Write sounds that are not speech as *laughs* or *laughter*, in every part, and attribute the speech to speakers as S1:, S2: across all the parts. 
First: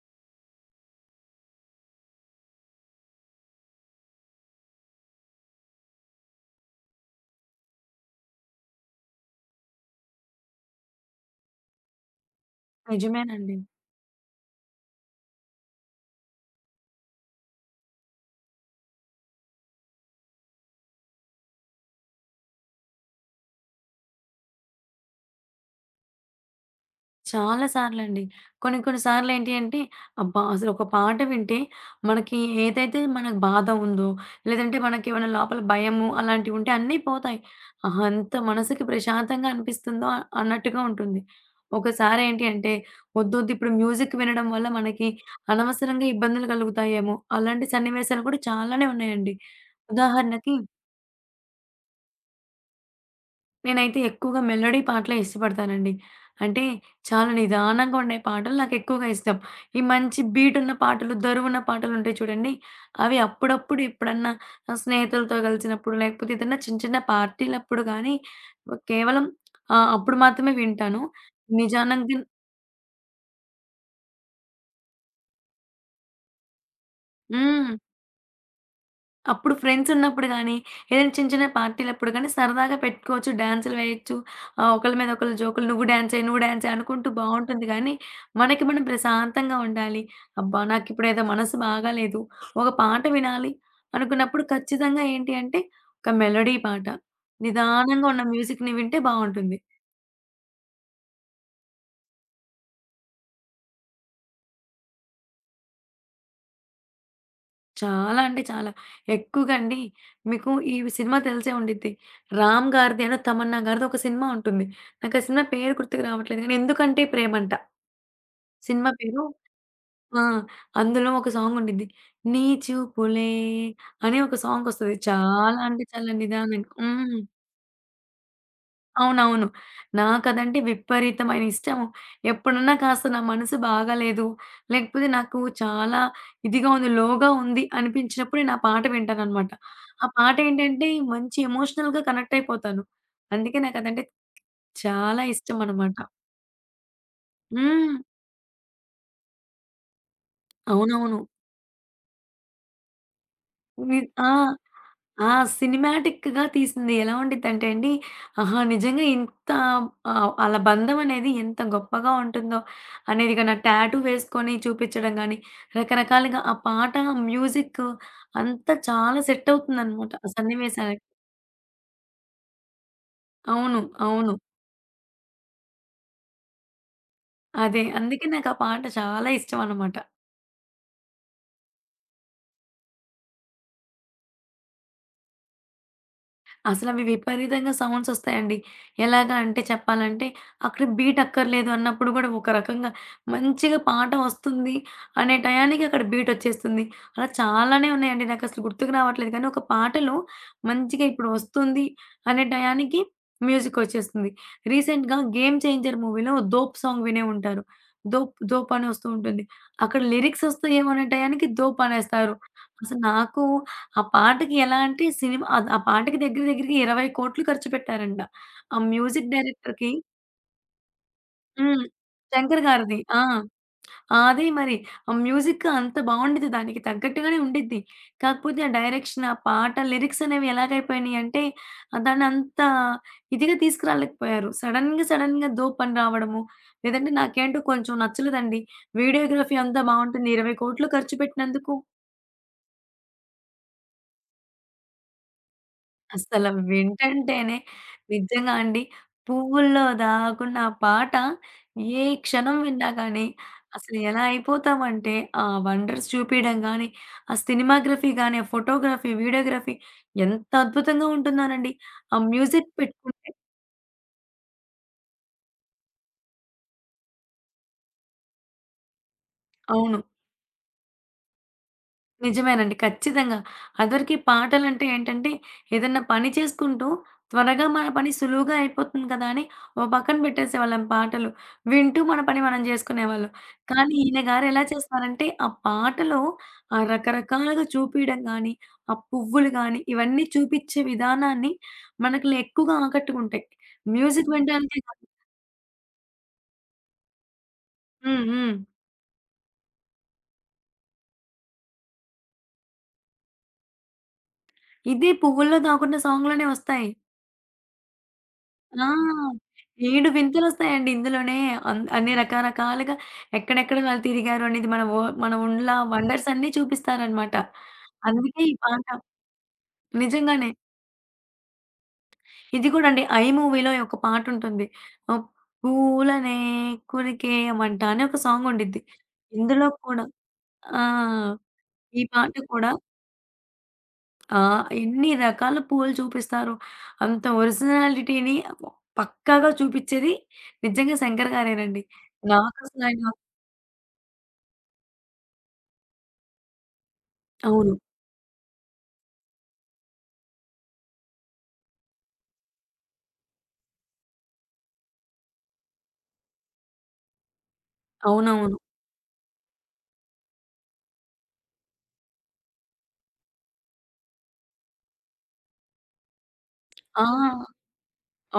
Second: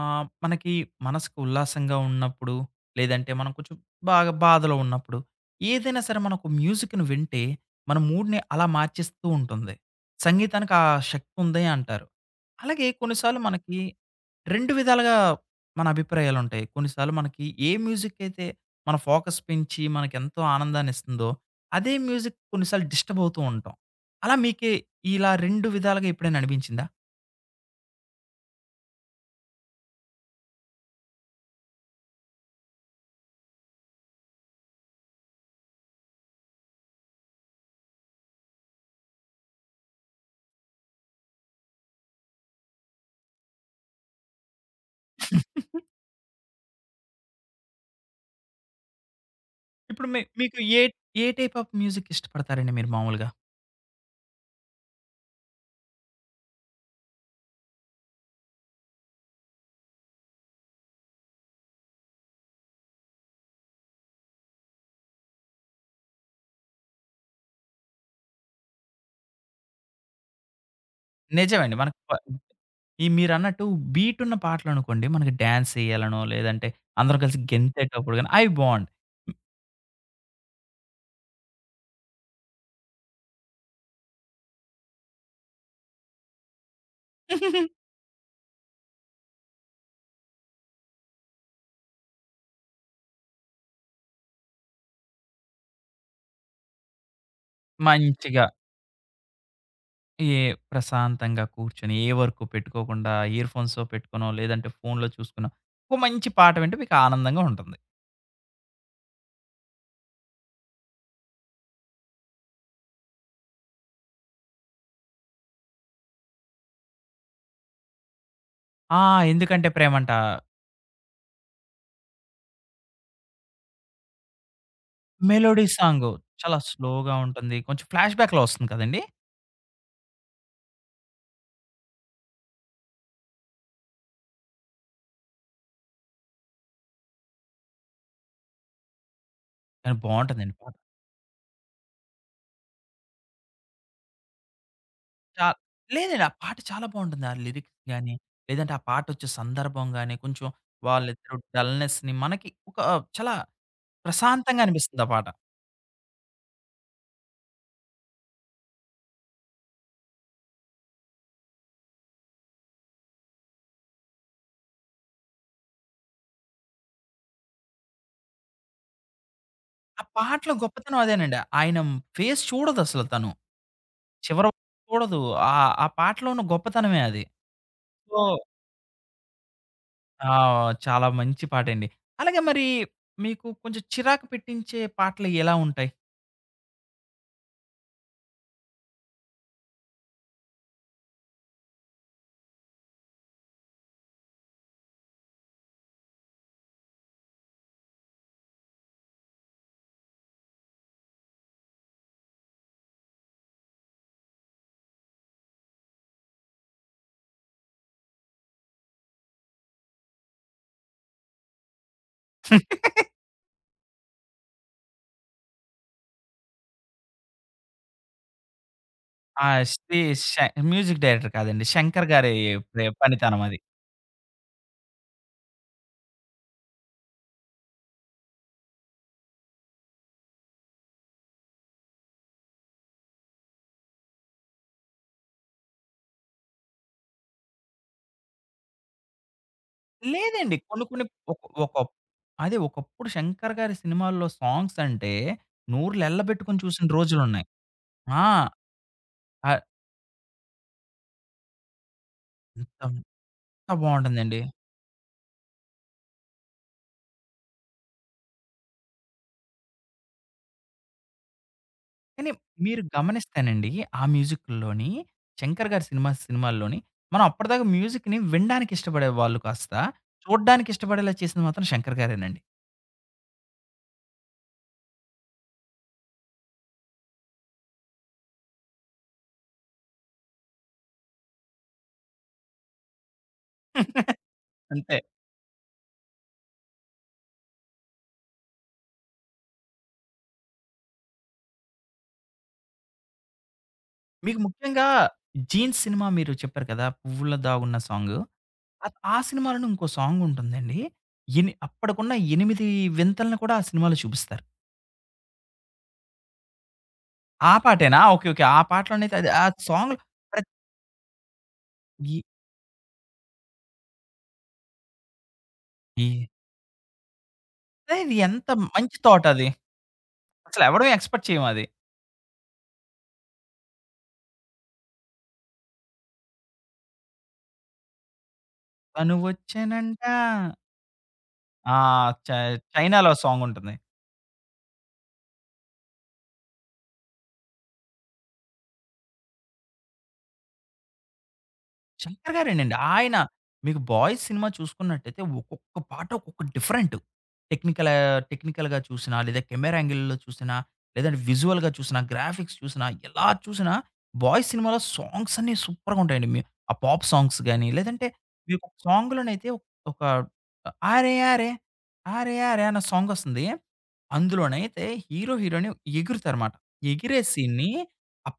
S1: మనకి మనసుకు ఉల్లాసంగా ఉన్నప్పుడు, లేదంటే మనం కొంచెం బాగా బాధలో ఉన్నప్పుడు, ఏదైనా సరే మనకు మ్యూజిక్‌ని వింటే, మన మూడ్‌ని అలా మార్చేస్తూ ఉంటుంది. సంగీతానికి ఆ శక్తి ఉంది అంటారు. అలాగే కొన్నిసార్లు
S2: నిజమేనండి.
S1: మనకి 2 విధాలుగా మన అభిప్రాయాలుంటాయి. కొన్నిసార్లు మనకి ఏ మ్యూజిక్ అయితే మన ఫోకస్ పెంచి మనకెంతో ఆనందాన్నిస్తుందో, అదే మ్యూజిక్ కొన్నిసార్లు డిస్టర్బ్ అవుతూ ఉంటాం. అలా మీకే ఇలా 2 విధాలుగా ఎప్పుడైనా అనిపించిందా?
S2: చాలా సార్లండి. కొన్ని కొన్ని సార్లేంటి అంటే, అబ్బా! అసలొక పాట వింటే మనకి ఏదైతే మనకు బాధ ఉందో, లేదంటే మనకేమైనా లోపల భయము అలాంటివుంటే అన్నీ పోతాయి. ఆహా! ఎంత మనసుకి ప్రశాంతంగా అనిపిస్తుందో అన్నట్టుగా ఉంటుంది. ఒకసారేంటి అంటే, వద్దొద్దు ఇప్పుడు మ్యూజిక్ వినడం వల్ల మనకి అనవసరంగా ఇబ్బందులు కలుగుతాయేమో! అలాంటి సన్నివేశాలు కూడా చాలానే ఉన్నాయండి.
S1: ఇప్పుడు
S2: ఉదాహరణకి
S1: మీకు ఏ ఏ టైప్ ఆఫ్ మ్యూజిక్ ఇష్టపడతారండి మీరు మామూలుగా?
S2: నేనైతే ఎక్కువగా మెలోడీ పాటలే ఇష్టపడతానండి. అంటే, చాలా నిదానంగా ఉండే పాటలు నాకెక్కువగా ఇష్టం. ఈ మంచి బీటున్న పాటలు, దరువున్న పాటలుంటాయి చూడండి, అవి అప్పుడప్పుడు ఎప్పుడన్నా స్నేహితులతో కలిసినప్పుడు, లేకపోతే ఏదన్నా చిన్న చిన్న పార్టీలప్పుడు గానీ, కేవలం అప్పుడు మాత్రమే వింటాను.
S1: నిజమండి. మనకు ప
S2: నిజానంగిన్
S1: ఈ మీరన్నట్టు బీటున్న పాటలనుకోండి, మనకి డాన్స్ చేయాలనో, లేదంటే అందరం కలిసి
S2: హ్మ్.
S1: గెంతేటప్పుడు గాని అవి బావుంటాయి.
S2: అప్పుడు ఫ్రెండ్సున్నప్పుడు గానీ, ఏదైనా చిన్న చిన్న పార్టీలప్పుడు గానీ, సరదాగా పెట్టుకోవచ్చు. డాన్సులు వేయొచ్చు. ఒకళ్ళ మీద ఒకళ్ళు జోకులు నువ్వు డాన్స్ చెయి, నువ్వు డాన్స్ చెయి అనుకుంటూ బావుంటుంది గానీ, మనకి మనం ప్రశాంతంగా ఉండాలి. అబ్బా! నాకిప్పుడేదో మనసు బాగాలేదు. ఒక పాట వినాలి అనుకున్నప్పుడు ఖచ్చితంగా ఏంటి అంటే, ఒక మెలోడీ పాట. నిదానంగా ఉన్న
S1: మంచిగా
S2: మ్యూజిక్‌ని వింటే బావుంటుంది.
S1: ఏ ప్రశాంతంగా కూర్చొని, ఏ వర్క్ పెట్టుకోకుండా ఇయర్ ఫోన్సో పెట్టుకునో, లేదంటే ఫోన్‌లో చూసుకునో, ఒక మంచి పాట వింటే మీకు ఆనందంగా ఉంటుంది.
S2: చాలా అంటే చాలా. ఎక్కువగా అండి మీకు ఈ సినిమా తెలిసే ఉండిద్ది. 'రామ్' గారిది అను, తమన్నా గారిది ఒక సినిమా ఉంటుంది. నాకు ఆ సినిమా పేరు గుర్తుకు రావట్లేదు గానీ 'ఎందుకంటే ప్రేమంట' సినిమా
S1: ఆ!
S2: పేరు.
S1: 'ఎందుకంటే ప్రేమంట'
S2: ఆ! అందులో ఒక సాంగ్ ఉండిద్ది. 'నీ చూపులే' అని ఒక సాంగ్ వస్తది. చాలా
S1: మెలోడీ
S2: అంటే
S1: సాంగు
S2: చాలా
S1: చాలా
S2: నిదానంగా
S1: స్లోగా
S2: హ్మ్.
S1: ఉంటుంది. కొంచెం ఫ్లాష్‌బ్యాక్‌లో వస్తుంది కదండీ!
S2: అవునవును. నాకదంటే విపరీతమైన ఇష్టం. ఎప్పుడన్నా కాస్త నా మనసు బాగాలేదు, లేకపోతే నాకు చాలా ఇదిగా ఉంది, లోగా ఉంది అనిపించినప్పుడు నేను ఆ పాట వింటాననమాట.
S1: కానీ
S2: ఆ పాట
S1: బావుంటుందండి పాట.
S2: ఏంటంటే మంచి ఎమోషనల్‌గా కనెక్ట్ అయిపోతాను. అందుకే నాకదంటే చాలా
S1: చా
S2: ఇష్టమనమాట.
S1: లేదండి. ఆ పాట చాలా బావుంటుంది. ఆ లిరిక్స్
S2: హ్మ్.
S1: గాని, లేదంటే ఆ పాటొచ్చే సందర్భం గాని, కొంచెం
S2: అవునవును.
S1: వాళ్ళిద్దరు డల్‌నెస్‌ని మనకి ఒక చాలా
S2: వి ఆ!
S1: ప్రశాంతంగా అనిపిస్తుంది ఆ పాట.
S2: ఆ! సినిమాటిక్‌గా తీసింది. ఎలా ఉండిద్దంటే అండి, ఆహా! నిజంగా ఇంత ఆళ్ళ బంధం అనేది ఎంత గొప్పగా ఉంటుందో అనేది గాని, ఆ టాటూ వేసుకొని చూపించడం గాని, రకరకాలుగా ఆ పాట, మ్యూజిక్ అంతా చాలా సెట్
S1: ఆ
S2: అవుతుందనమాట. ఆ
S1: పాటలో గొప్పతనం
S2: సన్నివేశాలకి.
S1: అదేనండి. ఆయన ఫేస్ చూడదసలు తను.
S2: అవును. అవును.
S1: చివరి వరకు చూడదు. ఆ ఆ పాటలో ఉన్న గొప్పతనమే అది.
S2: అదే.
S1: సో
S2: అందుకే నాకు ఆ పాట చాలా ఇష్టం అనమాట.
S1: ఆ! చాలా మంచి పాటండి. అలాగే మరి మీకు కొంచెం చిరాకు పెట్టించే పాటలు ఎలా ఉంటాయి?
S2: అసలవి విపరీతంగా సౌండ్సొస్తాయండి. ఎలాగా అంటే చెప్పాలంటే, అక్కడ బీట్ అక్కర్లేదు అన్నప్పుడు గూడా ఒక రకంగా మంచిగా పాట వస్తుంది అనే టయానికి అక్కడ బీటొచ్చేస్తుంది. అలా చాలానే ఉన్నాయండి. నాకసలు గుర్తుకు రావట్లేదు కానీ, ఒక పాటలో మంచిగా ఇప్పుడు వస్తుంది అనే టయానికి మ్యూజికొచ్చేస్తుంది. రీసెంట్‌గా 'గేమ్ చేంజర్' మూవీలో 'దోప్' సాంగ్ వినే ఉంటారు. 'దోప్ దోప్' అని వస్తూ ఉంటుంది. అక్కడ లిరిక్సొస్తాయేమో అనే టయానికి 'దోప్' అనేస్తారు. అసలు నాకు ఆ పాటకి ఎలా అంటే సినిమా ఆ పాటకి దగ్గర దగ్గరగా 20,00,00,000 ఖర్చు పెట్టారంట. ఆ మ్యూజిక్
S1: ఆ!
S2: డైరెక్టర్‌కి
S1: శ్రీ శ మ్యూజిక్ డైరెక్టర్ కాదండి.
S2: హ్మ్.
S1: శంకర్ గారి
S2: శంకర్ గారిది. ఆ!
S1: పనితనం అది.
S2: ఆ! అదే మరి. ఆ మ్యూజిక్ అంత బావుండిద్ది. దానికి తగ్గట్టుగానే ఉండిద్ది. కాకపోతే ఆ డైరెక్షన్, ఆ పాట, లిరిక్స్ అనేవి ఎలాగైపోయినాయి అంటే దాన్నంత ఇదిగా తీసుకురాలేకపోయారు. సడెన్‌గా దోపని రావడము, లేదంటే నాకేంటో కొంచెం నచ్చలేదండి. వీడియోగ్రఫీ అంతా బావుంటుంది.
S1: లేదండి. కొన్ని
S2: 20,00,00,000
S1: కొన్ని
S2: ఖర్చు
S1: ఒక
S2: పెట్టినందుకు
S1: ఒక అదే ఒకప్పుడు 'శంకర్' గారి సినిమాల్లో సాంగ్స్ అంటే నోర్లు
S2: అసల
S1: ఎళ్ళబెట్టుకొని చూసిన రోజులున్నాయి.
S2: వింటంటేనే
S1: ఆ!
S2: నిజంగా అండి.
S1: ఆహ్,
S2: 'పువ్వుల్లో దాగున్న ఆ పాట' ఏ క్షణం
S1: ఎంత
S2: విన్నా
S1: ఎంత
S2: గానీ అసలు ఎలా
S1: బావుంటుందండి.
S2: అయిపోతామంటే, ఆ వండర్స్ చూపియడం గానీ, ఆ సినిమాగ్రఫీ గానీ, ఆ ఫోటోగ్రఫీ, వీడియోగ్రఫీ ఎంత అద్భుతంగా ఉంటున్నానండి. ఆ
S1: కానీ
S2: మ్యూజిక్
S1: మీరు
S2: పెట్టుకుంటే
S1: గమనిస్తేనండి ఆ మ్యూజిక్కుల్లోని 'శంకర్' గారి సినిమాల్లోని మనం అప్పటిదాకా మ్యూజిక్‌ని వినడానికి ఇష్టపడేవాళ్ళు కాస్త
S2: అవును.
S1: చూడ్డానికి ఇష్టపడేలా చేసింది మాత్రం 'శంకర్' గారేనండి.
S2: నిజమేనండి. ఖచ్చితంగా. అదివరకి పాటలంటే ఏంటంటే, ఏదన్నా పని చేసుకుంటూ త్వరగా మన పని సులువుగా అయిపోతుంది కదా అని ఓ పక్కన పెట్టేసేవాళ్ళం పాటలు. వింటూ మన పని మనం జేసుకునేవాళ్ళం. కానీ
S1: *laughs*
S2: ఈయన గారు ఎలా
S1: అంతే.
S2: చేస్తారంటే, ఆ పాటలో ఆ రకరకాలుగా చూపియడం గానీ, ఆ పువ్వులు గానీ, ఇవన్నీ చూపిచ్చే విధానాన్ని మనకులే ఎక్కువగా ఆకట్టుకుంటాయి. మ్యూజిక్
S1: మీకు
S2: వినడానికే
S1: ముఖ్యంగా
S2: కాదు
S1: 'జీన్స్' సినిమా మీరు చెప్పారు కదా! 'పువ్వుల్లో దాగున్న' సాంగు.
S2: హ్మ్. హ్మ్.
S1: ఆ సినిమాలోనే ఇంకో సాంగుంటుందండి. అప్పటికున్న 8 వింతలను కూడా ఆ సినిమాలో చూపిస్తారు.
S2: ఇదే పువ్వుల్లో దాగున్న సాంగ్‌లోనే వస్తాయి.
S1: ఆ పాటేనా? ఓకే. ఓకే. ఆ
S2: ఆ!
S1: పాటలోనైతే అది ఆ సాంగ్‌లో
S2: 7
S1: ప్రత్
S2: వింతలొస్తాయండి ఇందులోనే. అన్ని
S1: ఈ
S2: రకరకాలుగా ఎక్కడెక్కడ వాళ్ళు తిరిగారు అనేది మన ఊర్ల
S1: ఈ
S2: వండర్స్ అన్నీ చూపిస్తారనమాట.
S1: ఇది
S2: అందుకే
S1: ఎంత
S2: ఈ పాట
S1: మంచి థాట్ అది.
S2: నిజంగానే.
S1: అసలెవడం ఎక్స్‌పెక్ట్ చేయమది.
S2: ఇది కూడా అండి 'ఐ' మూవీలో ఒక పాటుంటుంది. ఆహ్, 'పూలనే కురికేయమంట' అని ఒక సాంగుండిద్ది.
S1: తను
S2: ఇందులో
S1: వచ్చెనంట
S2: కూడా ఆ!
S1: ఆ!
S2: ఈ
S1: చ
S2: పాట కూడా
S1: చైనాలో సాంగుంటుంది.
S2: ఆ! ఎన్ని రకాల పూలు చూపిస్తారు. అంత ఒరిజినాలిటీని పక్కాగా చూపిచ్చేది నిజంగా శంకర్ గారేనండి.
S1: శంకర్ గారేనండి.
S2: నాకసలు ఆయన
S1: ఆయన మీకు 'బాయ్స్' సినిమా చూసుకున్నట్టయితే ఒక్కొక్క పాట ఒక్కొక్క డిఫరెంట్.
S2: అవును.
S1: టెక్నికల్‌గా చూసినా, లేదా కెమెరా యాంగిల్‌లో చూసినా, లేదంటే విజువల్‌గా చూసినా, గ్రాఫిక్స్ చూసినా, ఎలా చూసినా 'బాయ్స్' సినిమాలో సాంగ్స్ అన్నీ సూపర్‌గా ఉంటాయండి. ఆ పాప్ సాంగ్స్ గాని, లేదంటే
S2: అవునవును.
S1: మీకు ఒక సాంగ్‌లోనైతే ఒక 'ఆరె ఆరె ఆరె ఆరె' అన్న సాంగొస్తుంది. అందులోనైతే హీరో, హీరోయిన్ ఎగురుతారుమాట.
S2: ఆ!
S1: ఎగిరే సీన్‌ని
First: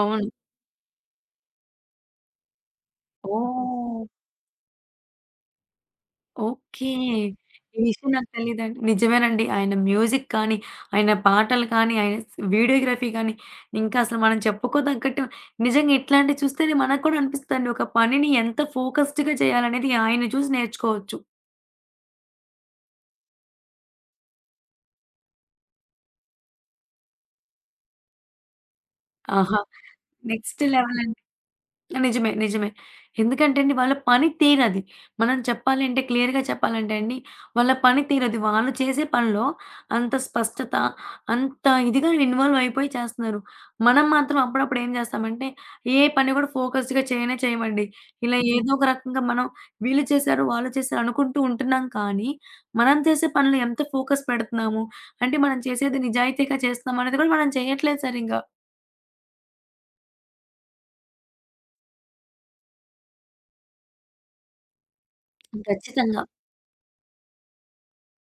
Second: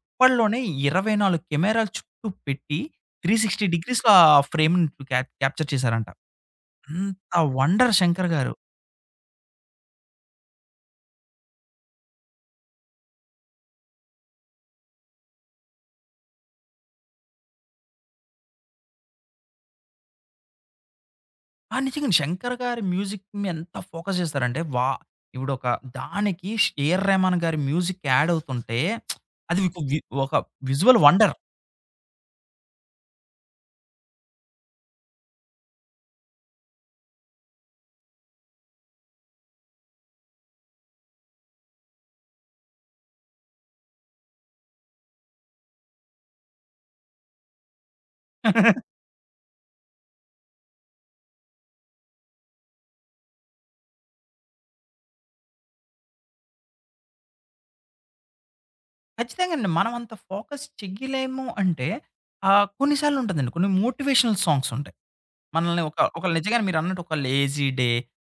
S2: అవును.
S1: 24 కెమెరాలు చుట్టూ పెట్టి 360
S2: ఓహ్!
S1: డిగ్రీస్‌లో ఆ ఫ్రేమ్‌ని క్యాప్చర్ చేశారంట.
S2: ఓకే.
S1: అంత
S2: ఈ
S1: వండర్
S2: విషయం నాకు
S1: శంకర్ గారు.
S2: తెలీదండి. నిజమేనండి. ఆయన మ్యూజిక్ కానీ, ఆయన పాటలు కానీ, ఆయన స్ వీడియోగ్రఫీ కానీ, ఇంకా అసలు మనం చెప్పుకోదగ్గట్టు నిజంగా ఇట్లాంటివి చూస్తేనే మనకు కూడా అనిపిస్తదండి. ఒక పనిని ఎంత ఫోకస్డ్‌గా చేయాలనేది ఆయన్ని చూసి నేర్చుకోవచ్చు.
S1: ఆ! నిజంగానే శంకర్ గారి మ్యూజిక్‌ని ఎంత ఫోకస్ చేస్తారంటే, వా ఇప్పుడొక దానికి ష్ ఏఆర్ రెహమాన్ గారి మ్యూజిక్ యాడ్ అవుతుంటే,
S2: ఆహా!
S1: అది మీకు వి ఒక
S2: నెక్స్ట్ లెవెల్
S1: విజువల్
S2: అండి.
S1: వండర్.
S2: నిజమే. నిజమే. ఎందుకంటే అండి వాళ్ళ పని తీరది. మనం చెప్పాలి అంటే క్లియర్‌గా చెప్పాలంటే అండి వాళ్ళ పని తీరది. వాళ్ళు చేసే పనిలో అంత స్పష్టత, అంత ఇదిగా ఇన్వాల్వ్ అయిపోయి చేస్తున్నారు. మనం మాత్రం అప్పుడప్పుడు ఏం చేస్తామంటే ఏ పని కూడా ఫోకస్డ్‌గా చేయనే చేయమండి. ఇలా హ్మ్. ఏదో ఒక రకంగా మనం వీళ్ళు చేశారు, వాళ్ళు చేశారు అనుకుంటూ ఉంటున్నాం కానీ, మనం చేసే పనులు ఎంత ఫోకస్ పెడుతున్నాము? అంటే మనం చేసేది నిజాయితీగా చేస్తున్నామా అనేది కూడా మనం చేయట్లేదు సరింగా.
S1: ఖచ్చితంగానండి. మనం అంత ఫోకస్ చెయ్యలేము అంటే కొన్ని సార్లు ఉంటదండి. కొన్ని మోటివేషనల్ సాంగ్స్ ఉంటాయి. మనల్ని ఒక
S2: ఖచ్చితంగా.
S1: ఒక నిజంగానే మీరన్నట్టు ఒక లేజీ డే,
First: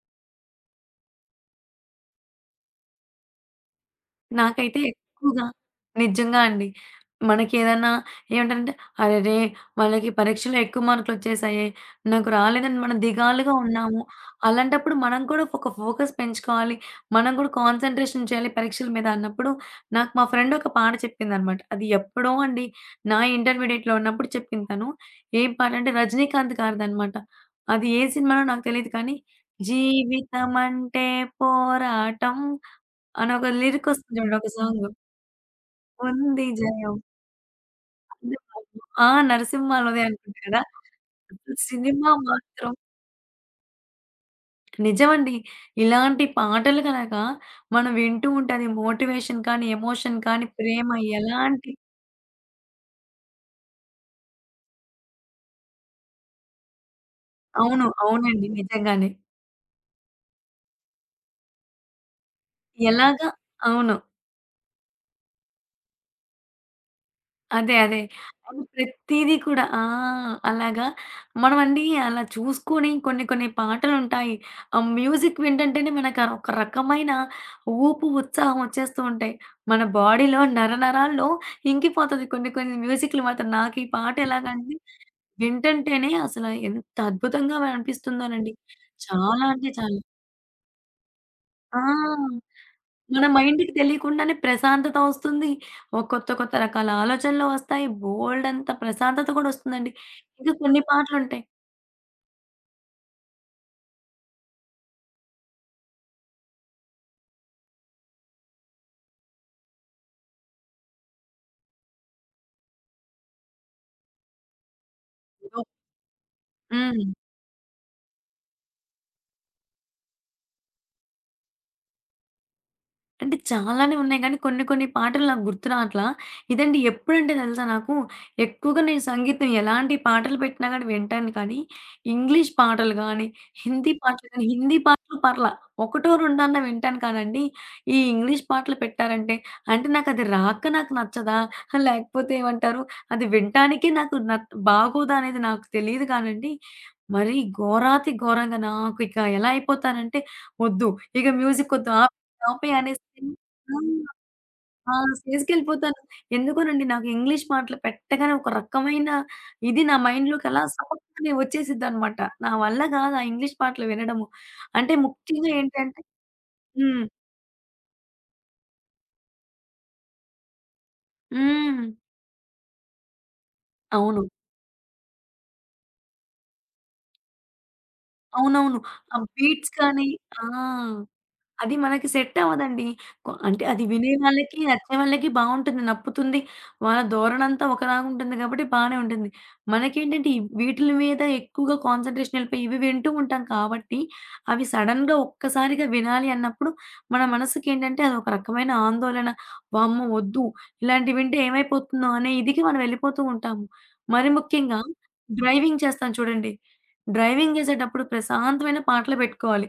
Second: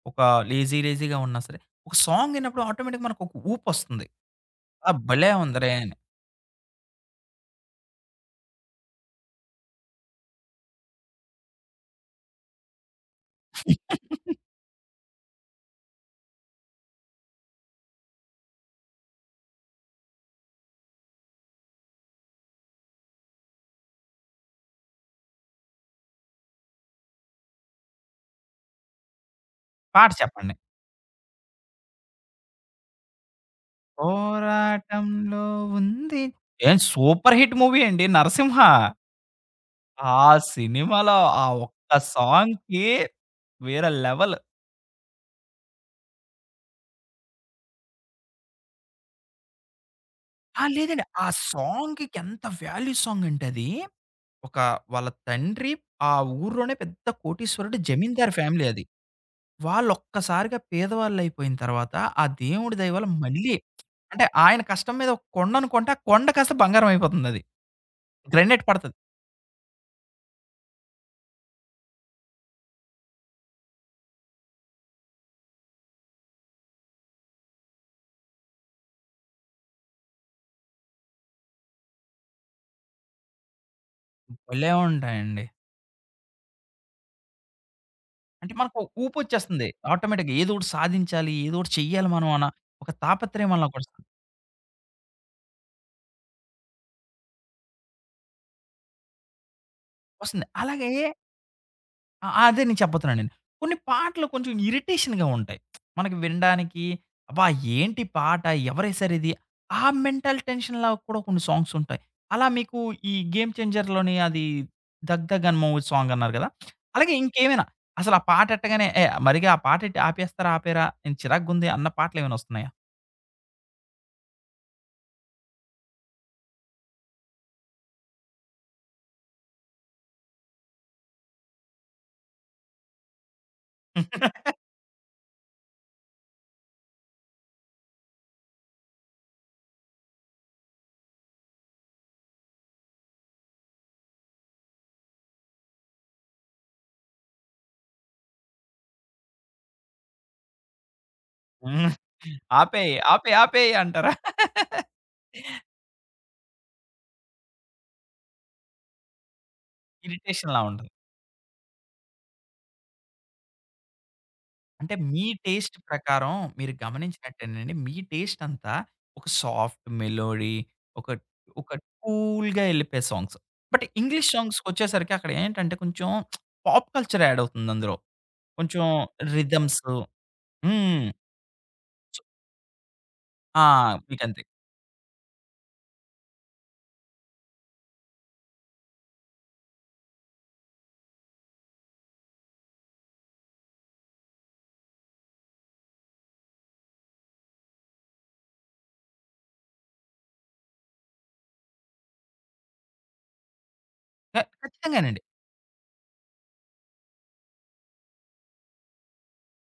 S1: ఒక లేజీ లేజీగా ఉన్నా సరే, ఒక సాంగ్ విన్నప్పుడు ఆటోమేటిక్‌గా మనకొక ఊపొస్తుంది.
S2: నాకైతే
S1: ఆ! భలే
S2: ఎక్కువగా
S1: ఉందిరే! అని.
S2: నిజంగా అండి. మనకేదన్నా ఏమిటంటే, "అరెరే! వాళ్ళకి పరీక్షలో ఎక్కువ మార్కులొచ్చేసాయే, నాకు రాలేదని" మనం దిగాలుగా ఉన్నాము. అలాంటప్పుడు మనం కూడా ఒక ఫోకస్ పెంచుకోవాలి. మనం కూడా కాన్సంట్రేషన్ చేయాలి పరీక్షల మీద అన్నప్పుడు, నాకు మా ఫ్రెండ్ ఒక పాట చెప్పిందనమాట. అది ఎప్పుడో అండి. నా ఇంటర్మీడియేట్‌లో ఉన్నప్పుడు చెప్పింది తను. ఏం పాట అంటే, రజనీకాంత్ గారిదనమాట. అది ఏ సినిమానో నాకు తెలీదు కానీ,
S1: పాట చెప్పండి.
S2: "జీవితమంటే పోరాటం" అనొక లిరికొస్తుంది చూడండి ఒక సాంగు.
S1: పోరాటంలో ఉంది.
S2: ఉంది
S1: ఏం
S2: జయం
S1: సూపర్ హిట్ మూవీ అండి 'నరసింహ'.
S2: అందమాము ఆ! 'నరసింహలోదే'
S1: ఆ
S2: అనుకుంటా కదా!
S1: సినిమాలో ఆ
S2: అసలు
S1: ఒక్క
S2: సినిమా మాత్రం
S1: సాంగ్‌కి వేరే లెవెల్.
S2: నిజమండి. ఇలాంటి పాటలు గనక మనం వింటూ ఉంటే అది మోటివేషన్ కానీ, ఎమోషన్ కానీ,
S1: ఆ!
S2: ప్రేమ
S1: లేదండి. ఆ
S2: ఎలాంటి
S1: సాంగ్‌కి ఎంత వాల్యూ సాంగ్ అంటే అది, ఒక వాళ్ళ తండ్రి ఆ ఊర్లోనే పెద్ద కోటీశ్వరుడు
S2: అవును.
S1: జమీందారు
S2: అవునండి.
S1: ఫ్యామిలీ అది.
S2: నిజంగానే.
S1: వాళ్ళు ఒక్కసారిగా పేదవాళ్ళైపోయిన తర్వాత, ఆ దేవుడి దయ వల్ల
S2: ఎలాగా
S1: మళ్ళీ
S2: అవును.
S1: అంటే ఆయన కష్టం మీద ఒక కొండను కొంటే, ఆ కొండ కాస్త బంగారం అయిపోతుందది.
S2: అదే. అదే. అవును.
S1: గ్రానైట్ పడతది.
S2: ప్రతీది కూడా. ఆ! అలాగా మనమండి అలా చూసుకొని కొన్ని కొన్ని పాటలుంటాయి. ఆ మ్యూజిక్ వింటంటేనే మనకు ఒక రకమైన ఊపు, ఉత్సాహం వచ్చేస్తూ ఉంటాయి. మన బాడీలో నరనరాల్లో ఇంకిపోతది కొన్ని కొన్ని మ్యూజిక్‌లు మాత్రం. నాకు ఈ పాట
S1: భలే
S2: ఎలాగంటే
S1: ఉంటాయండి.
S2: వింటంటేనే అసల ఎంత అద్భుతంగా అనిపిస్తుందోనండి.
S1: అంటే మనకు
S2: చాలా
S1: ఊపొచ్చేస్తుంది.
S2: అంటే చాలా.
S1: ఆటోమేటిక్‌గా ఏదో ఒకటి సాధించాలి, ఏదో ఒకటి
S2: ఆ!
S1: చెయ్యాలి మనం అన్న ఒక
S2: మన
S1: తాపత్రయం
S2: మైండ్‌కి
S1: మనలోకి వస్తుంది.
S2: తెలియకుండానే ప్రశాంతత వస్తుంది. ఓ కొత్త, కొత్త రకాల ఆలోచనలు వస్తాయి. బోలెడంత ప్రశాంతత కూడా వస్తుందండి.
S1: వస్తుంది.
S2: ఇంకా కొన్ని
S1: అలాగే
S2: పాటలుంటాయి.
S1: ఆ! అదే నేను చెప్పబోతున్నానండి. కొన్ని పాటలు కొంచెం ఇరిటేషన్‌గా ఉంటాయి. మనకి వినడానికి అబ్బా! ఏంటి పాట? ఎవరేశారిది? ఆ మెంటల్ టెన్షన్‌లా కూడా కొన్ని సాంగ్స్ ఉంటాయి. అలా మీకు ఈ 'గేమ్ చేంజర్'లోని అది 'దగ్ దగ్' అని మూవీ సాంగ్ అన్నారు కదా!
S2: హ్మ్.
S1: అలాగే ఇంకేమైనా అసలు ఆ పాట ఎట్టగానే ఏ మరిగా ఆ పాట ఎట్టి ఆపేస్తారా? ఆపేయరా? నేను చిరాకుగుంది అన్న పాటలేమైనా వస్తున్నాయా?
S2: అంటే చాలానే ఉన్నాయి గానీ, కొన్ని కొన్ని పాటలు నాకు గుర్తు రాట్లా. ఇదండి ఎప్పుడంటే తెలుసా నాకు, ఎక్కువగా నేను సంగీతం ఎలాంటి పాటలు పెట్టినా గానీ వింటాను కానీ, ఇంగ్లీష్ పాటలు గానీ, హిందీ పాటలు గానీ, హిందీ పాటలు పర్లా. ఒకటో రెండన్నా వింటాను కానండి, ఈ ఇంగ్లీష్ పాటలు పెట్టారంటే, అంటే నాకది రాక నాకు నచ్చదా? లేకపోతే ఏమంటారు, అది వినటానికే నాకు నత్ బాగోదా అనేది నాకు తెలీదు కానండి, మరీ ఘోరాతి ఘోరంగా నాకు ఇక ఎలా అయిపోతానంటే, "వద్దు, ఇక
S1: హ్మ్.
S2: మ్యూజికొద్దు. టాపే
S1: ఆపేయి.
S2: అనేసి
S1: ఆపేయి. ఆపేయి
S2: ఆ!
S1: అంటారా?
S2: ఆ! స్టేజ్‌కెళ్ళిపోతాను. ఎందుకోనండి నాకు ఇంగ్లీష్ మాటలు పెట్టగానే ఒక రకమైన ఇది నా మైండ్‌లోకి
S1: ఇరిటేషన్‌లా
S2: అలా
S1: ఉంటది.
S2: సపక్కనే వచ్చేసిద్దనమాట. నా వల్ల కాదు ఆ ఇంగ్లీష్ పాటలు వినడము. అంటే
S1: అంటే మీ
S2: ముఖ్యంగా
S1: టేస్ట్
S2: ఏంటంటే
S1: ప్రకారం మీరు
S2: హ్మ్.
S1: గమనించినట్టేనండి మీ టేస్ట్ అంతా ఒక సాఫ్ట్ మెలోడీ, ఒక ఒక
S2: హ్మ్.
S1: కూల్‌గా ఎళ్ళిపోయే సాంగ్స్. బట్
S2: అవును.
S1: ఇంగ్లీష్ సాంగ్స్‌కొచ్చేసరికి అక్కడ ఏంటంటే కొంచెం పాప్ కల్చర్ యాడ్ అవుతుంది అందులో.
S2: అవునవును.
S1: కొంచెం
S2: ఆ బీట్స్
S1: రిథమ్స్
S2: కానీ ఆ!
S1: హ్మ్.
S2: అది మనకి సెట్ అవ్వదండి.
S1: ఆ!
S2: అంటే అది వినే
S1: మీకంతే.
S2: వాళ్ళకి, నచ్చే వాళ్ళకి బావుంటుంది, నప్పుతుంది. వాళ్ళ ధోరణంతా ఒకలాగుంటుంది గాబట్టి బానే ఉంటుంది. మనకేంటంటే ఈ వీటిలి మీద ఎక్కువగా కాన్సంట్రేషన్ యెళ్ళిపోయి ఇవి వింటూ ఉంటాం కాబట్టి, అవి సడెన్‌గా ఒక్కసారిగా వినాలి అన్నప్పుడు మన మనసుకేంటంటే అదొక రకమైన ఆందోళన. వామ్మో! వద్దు ఇలాంటివి వింటే ఏమైపోతుందో అనే ఇదికి మనం వెళ్ళిపోతూ ఉంటాము. మరి
S1: ఖ
S2: ముఖ్యంగా
S1: ఖచ్చితంగానండి.
S2: డ్రైవింగ్ చేస్తాం చూడండి. డ్రైవింగ్ చేసేటప్పుడు ప్రశాంతమైన పాటలు పెట్టుకోవాలి.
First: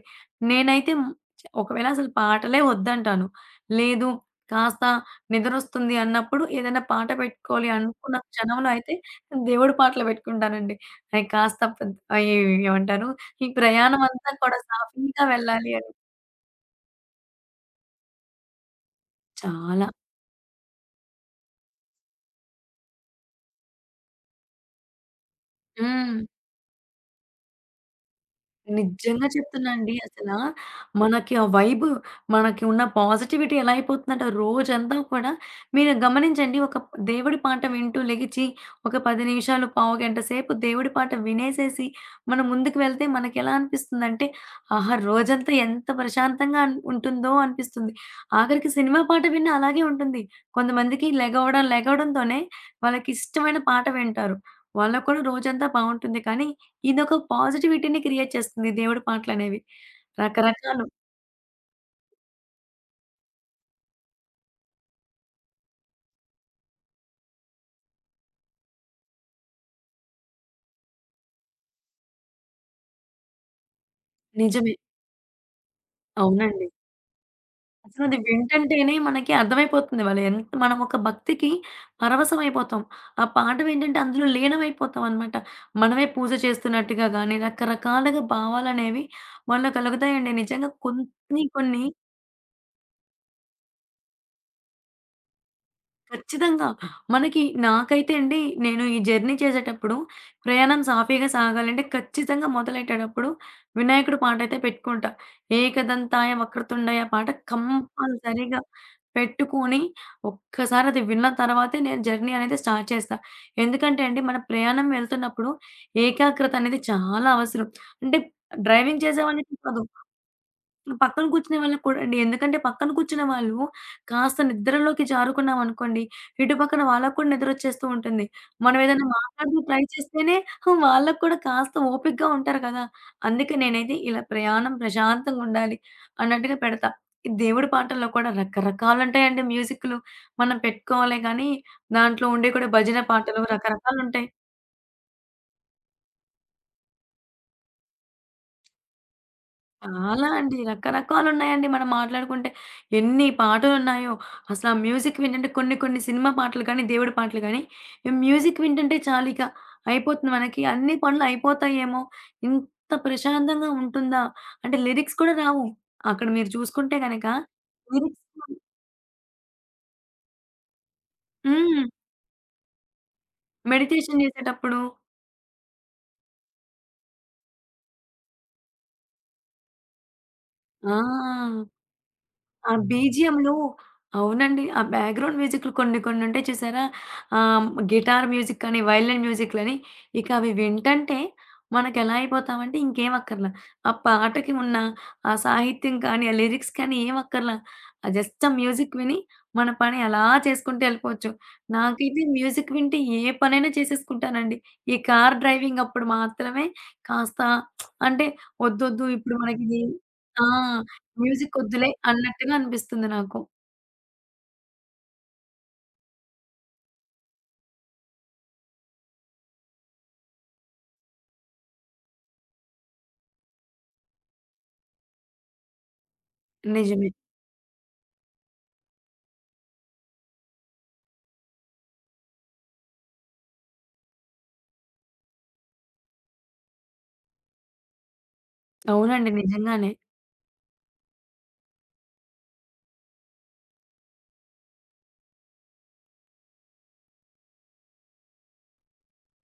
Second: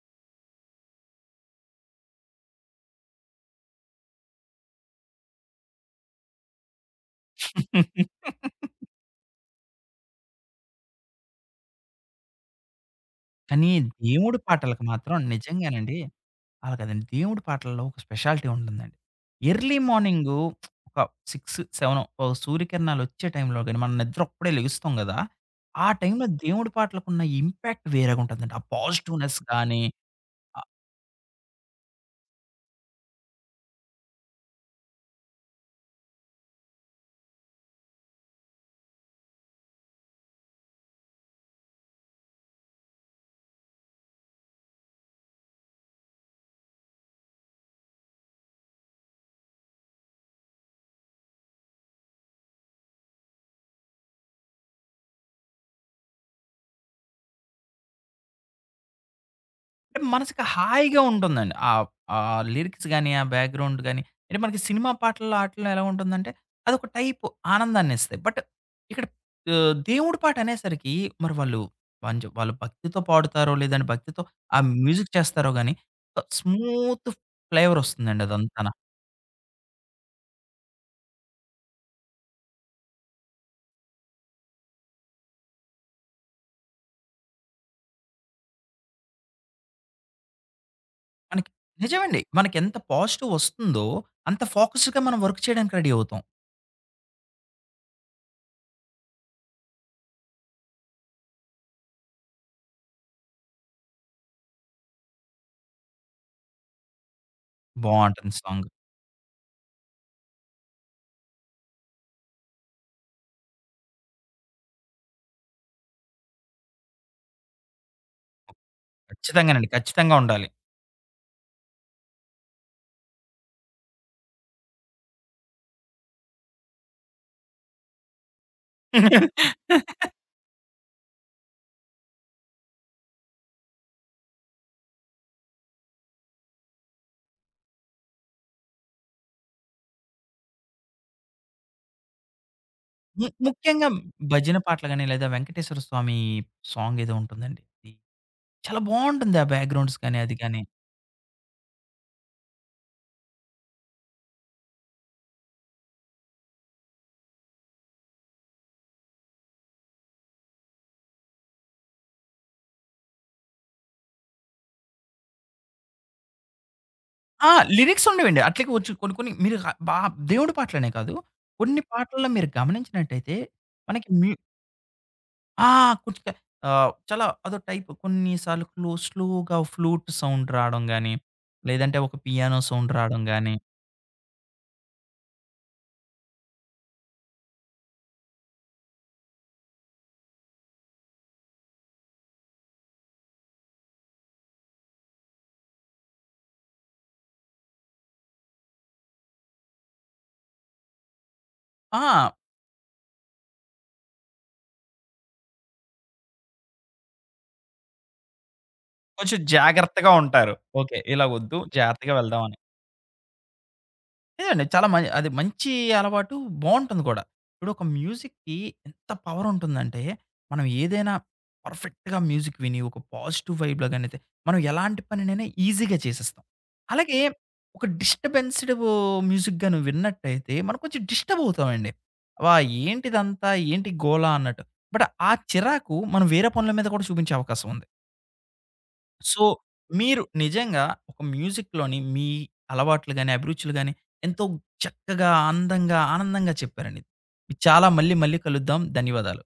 S2: నేనైతే ఒకవేళ అసలు పాటలే వద్దంటాను. లేదు కాస్త నిద్రొస్తుంది అన్నప్పుడు ఏదైనా పాట పెట్టుకోవాలి అనుకున్న క్షణంలో అయితే దేవుడి పాటలు పెట్టుకుంటానండి. అయి కాస్త పెద్ అయి ఏమంటారు? ఈ
S1: కానీ
S2: ప్రయాణం అంతా
S1: దేవుడి
S2: కూడా
S1: పాటలకు మాత్రం
S2: సాఫీగా వెళ్ళాలి అని.
S1: నిజంగానండి అలా కాదండి. దేవుడి పాటల్లో ఒక స్పెషాలిటీ ఉంటుందండి. ఎర్లీ
S2: చాలా.
S1: మార్నింగు ఒక 6, 7 ఓ సూర్యకిరణాలొచ్చే టైంలో గాని మనం నిద్రప్పుడే లెగుస్తాం గదా! ఆ
S2: హ్మ్.
S1: టైంలో దేవుడి పాటలకున్న ఇంపాక్ట్ వేరేగుంటదండి. ఆ
S2: నిజంగా
S1: పాజిటివ్‌నెస్ గాని
S2: చెప్తున్నానండి. అసలా మనకి ఆ వైబ్ మనకి ఉన్న పాజిటివిటీ ఎలా అయిపోతుందంటే రోజంతా కూడా మీరు గమనించండి ఒక దేవుడి పాట వింటూ లెగిచి ఒక 10 నిమిషాలు, పావుగంట సేపు దేవుడి పాట వినేసేసి మనం ముందుకు వెళ్తే మనకెలా అనిపిస్తుందంటే, ఆహా! రోజంతా ఎంత ప్రశాంతంగా ఉంటుందో అనిపిస్తుంది. ఆఖరికి సినిమా పాట విన్నా అలాగే ఉంటుంది. కొంతమందికి లెగవడం లెగవడంతోనే వాళ్ళకిష్టమైన పాట వింటారు. వాళ్ళకి కూడా రోజంతా బావుంటుంది. కానీ ఇదొక పాజిటివిటీని క్రియేట్ చేస్తుంది దేవుడి పాటలనేవి.
S1: అంటే మనసుకి
S2: రకరకాలు.
S1: హాయిగా ఉంటుందండి. ఆ లిరిక్స్ గాని, ఆ బ్యాక్‌గ్రౌండ్ గాని, అంటే మనకి సినిమా పాటల్లో ఆటిల్లో ఎలా ఉంటుందంటే, అదొక టైపు ఆనందాన్నిస్తాయి. బట్ ఇక్కడ దేవుడి పాట అనేసరికి మరి వాళ్ళు భక్తితో పాడుతారో, లేదంటే భక్తితో ఆ
S2: నిజమే.
S1: మ్యూజిక్ చేస్తారో గాని,
S2: అవునండి.
S1: స్మూత్ ఫ్లేవర్
S2: అసలది
S1: వస్తుందండి అదంతాన.
S2: వింటంటేనే మనకి అర్థమైపోతుంది. వాళ్ళు ఎంత మనం ఒక భక్తికి పరవశమైపోతాం. ఆ పాట ఏంటంటే అందులో లీనమైపోతామనమాట. మనమే పూజ చేస్తున్నట్టుగా గాని, రకరకాలుగా భావాలనేవి మనలో కలుగుతాయండి. నిజంగా కొన్ని
S1: మనకి
S2: కొన్ని
S1: నిజమండి. మనకెంత పాజిటివ్ వస్తుందో, అంత ఫోకస్డ్‌గా మనం వర్క్ చేయడానికి రెడీ అవుతాం.
S2: ఖచ్చితంగా. మనకి నాకైతే అండి, నేను ఈ జర్నీ చేసేటప్పుడు, ప్రయాణం సాఫీగా సాగాలంటే ఖచ్చితంగా మొదలెట్టేటప్పుడు వినాయకుడి పాటైతే పెట్టుకుంటా. 'ఏకదంతాయ వక్రతుండాయ' పాట
S1: బావుంటుంది
S2: కంపల్సరీగా
S1: సాంగ్.
S2: పెట్టుకొని, ఒక్కసారి అది విన్న తర్వాతే నేను జర్నీ అనేది స్టార్ట్ చేస్తా. ఎందుకంటే అండి, మన ప్రయాణం వెళ్తున్నప్పుడు ఏకాగ్రత అనేది చాలా అవసరం. అంటే డ్రైవింగ్ చేసేవాళ్ళకి
S1: ఖచ్చితంగానండి.
S2: కాదు.
S1: ఖచ్చితంగా ఉండాలి.
S2: పక్కన కూర్చునే వాళ్ళకి కూడా అండి. ఎందుకంటే పక్కన కూర్చునే వాళ్ళు కాస్త నిద్రలోకి జారుకున్నామనుకోండి, ఇటు పక్కన వాళ్ళకి కూడా నిద్రొచ్చేస్తూ ఉంటుంది. మనం ఏదైనా మాట్లాడుతూ ట్రై
S1: *laughs*
S2: చేస్తేనే వాళ్ళకి కూడా కాస్త ఓపికగా ఉంటారు కదా! అందుకే నేనైతే ఇలా ప్రయాణం ప్రశాంతంగా ఉండాలి అన్నట్టుగా పెడతా. ఈ దేవుడి పాటల్లో కూడా రకరకాలుంటాయండి మ్యూజిక్కులు. మనం పెట్టుకోవాలే గానీ, దాంట్లో ఉండే కూడా భజన పాటలు
S1: ముఖ్యంగా
S2: రకరకాలుంటాయి.
S1: భజన పాటలు గాని, లేదా వెంకటేశ్వర స్వామి సాంగ్ ఏదో ఉంటుందండి. అది చాలా బావుంటుంది ఆ బ్యాక్‌గ్రౌండ్స్ కానీ,
S2: చాలా
S1: అది
S2: అండి.
S1: కానీ.
S2: రకరకాలున్నాయండి మనం మాట్లాడుకుంటే. ఎన్ని పాటలున్నాయో. అసలు ఆ మ్యూజిక్ వింటుంటే కొన్ని కొన్ని సినిమా పాటలు గానీ, దేవుడి పాటలు గానీ, మ్యూజిక్ వింటుంటే చాలిక అయిపోతుంది మనకి. అన్ని పనులయిపోతాయేమో! ఇంత ప్రశాంతంగా ఉంటుందా? అంటే లిరిక్స్ కూడా రావు. అక్కడ మీరు చూసుకుంటే గనక
S1: ఆ! లిరిక్స్
S2: లిరిక్స్
S1: ఉండేవండి. అట్లకి వచ్చు కొన్ని కొన్ని మీరు ర బా దేవుడి పాటలనే కాదు. కొన్ని
S2: హ్మ్.
S1: పాటల్లో మీరు గమనించినట్టయితే మనకి
S2: మెడిటేషన్
S1: మ్యూ
S2: జేసేటప్పుడు
S1: ఆ! కొంచెం ఆహ్, చాలా అదో టైప్ కొన్ని సార్లు స్లోగా ఫ్లూట్ సౌండ్ రాడం
S2: ఆ!
S1: గాని, లేదంటే ఒక పియానో
S2: ఆ
S1: సౌండ్ రాడం
S2: బీజీఎంలో
S1: గాని
S2: అవునండి. ఆ బ్యాక్‌గ్రౌండ్ మ్యూజిక్‌లు కొన్ని కొన్ని ఉంటాయి చూసారా? గిటార్ మ్యూజిక్ అని, వైలిన్ మ్యూజిక్‌లని ఇక అవి వింటంటే మనకెలా అయిపోతామంటే ఇంకేం అక్కర్లా. ఆ పాటకి ఉన్న ఆ సాహిత్యం కానీ, ఆ లిరిక్స్ కానీ ఏం అక్కర్లా. ఆ జస్ట్ ఆ మ్యూజిక్ విని మన పని అలా చేసుకుంటూ ఎళ్ళిపోవచ్చు. నాకైతే
S1: ఆ!
S2: మ్యూజిక్ వింటే ఏ పనైనా చేసేసుకుంటానండి. ఈ కార్ డ్రైవింగ్ అప్పుడు మాత్రమే కాస్త అంటే ఒద్దొద్దు ఇప్పుడు
S1: కొంచెం
S2: మనకిది
S1: జాగ్రత్తగా
S2: *laughs* ఆ!
S1: ఉంటారు. ఓకే. ఇలాగొద్దు
S2: మ్యూజికొద్దులే
S1: జాగ్రత్తగా
S2: అన్నట్టుగా
S1: వెళ్దామని.
S2: అనిపిస్తుంది నాకు.
S1: లేదండి. చాలా మం అది మంచి అలవాటు. బావుంటుంది కూడా. ఇప్పుడు ఒక మ్యూజిక్‌కి ఎంత పవర్ ఉంటుందంటే, మనం ఏదైనా పర్ఫెక్ట్‌గా మ్యూజిక్ విని, ఒక పాజిటివ్ వైబ్‌లో గాని అయితే, మనం ఎలాంటి పనినైనా ఈజీగా చేసేస్తాం.
S2: నిజమే.
S1: అలాగే ఒక డిస్టర్బెన్స్‌డ్ మ్యూజిక్ గాని విన్నట్టయితే, మనం కొంచెం డిస్టర్బ్ అవుతామండి. "అబ్బా! ఏంటిదంతా? ఏంటి గోల?" అన్నట్టు. బట్ ఆ చిరాకు మనం వేరే పనుల మీద కూడా చూపించే అవకాశం ఉంది.
S2: అవునండి.
S1: సో,
S2: నిజంగానే.
S1: మీరు నిజంగా ఒక మ్యూజిక్‌లోని మీ అలవాట్లు గాని, అభిరుచులు గాని ఎంతో చక్కగా, అందంగా, ఆనందంగా చెప్పారండి. చాలా మళ్ళీ మళ్ళీ కలుద్దాం. ధన్యవాదాలు.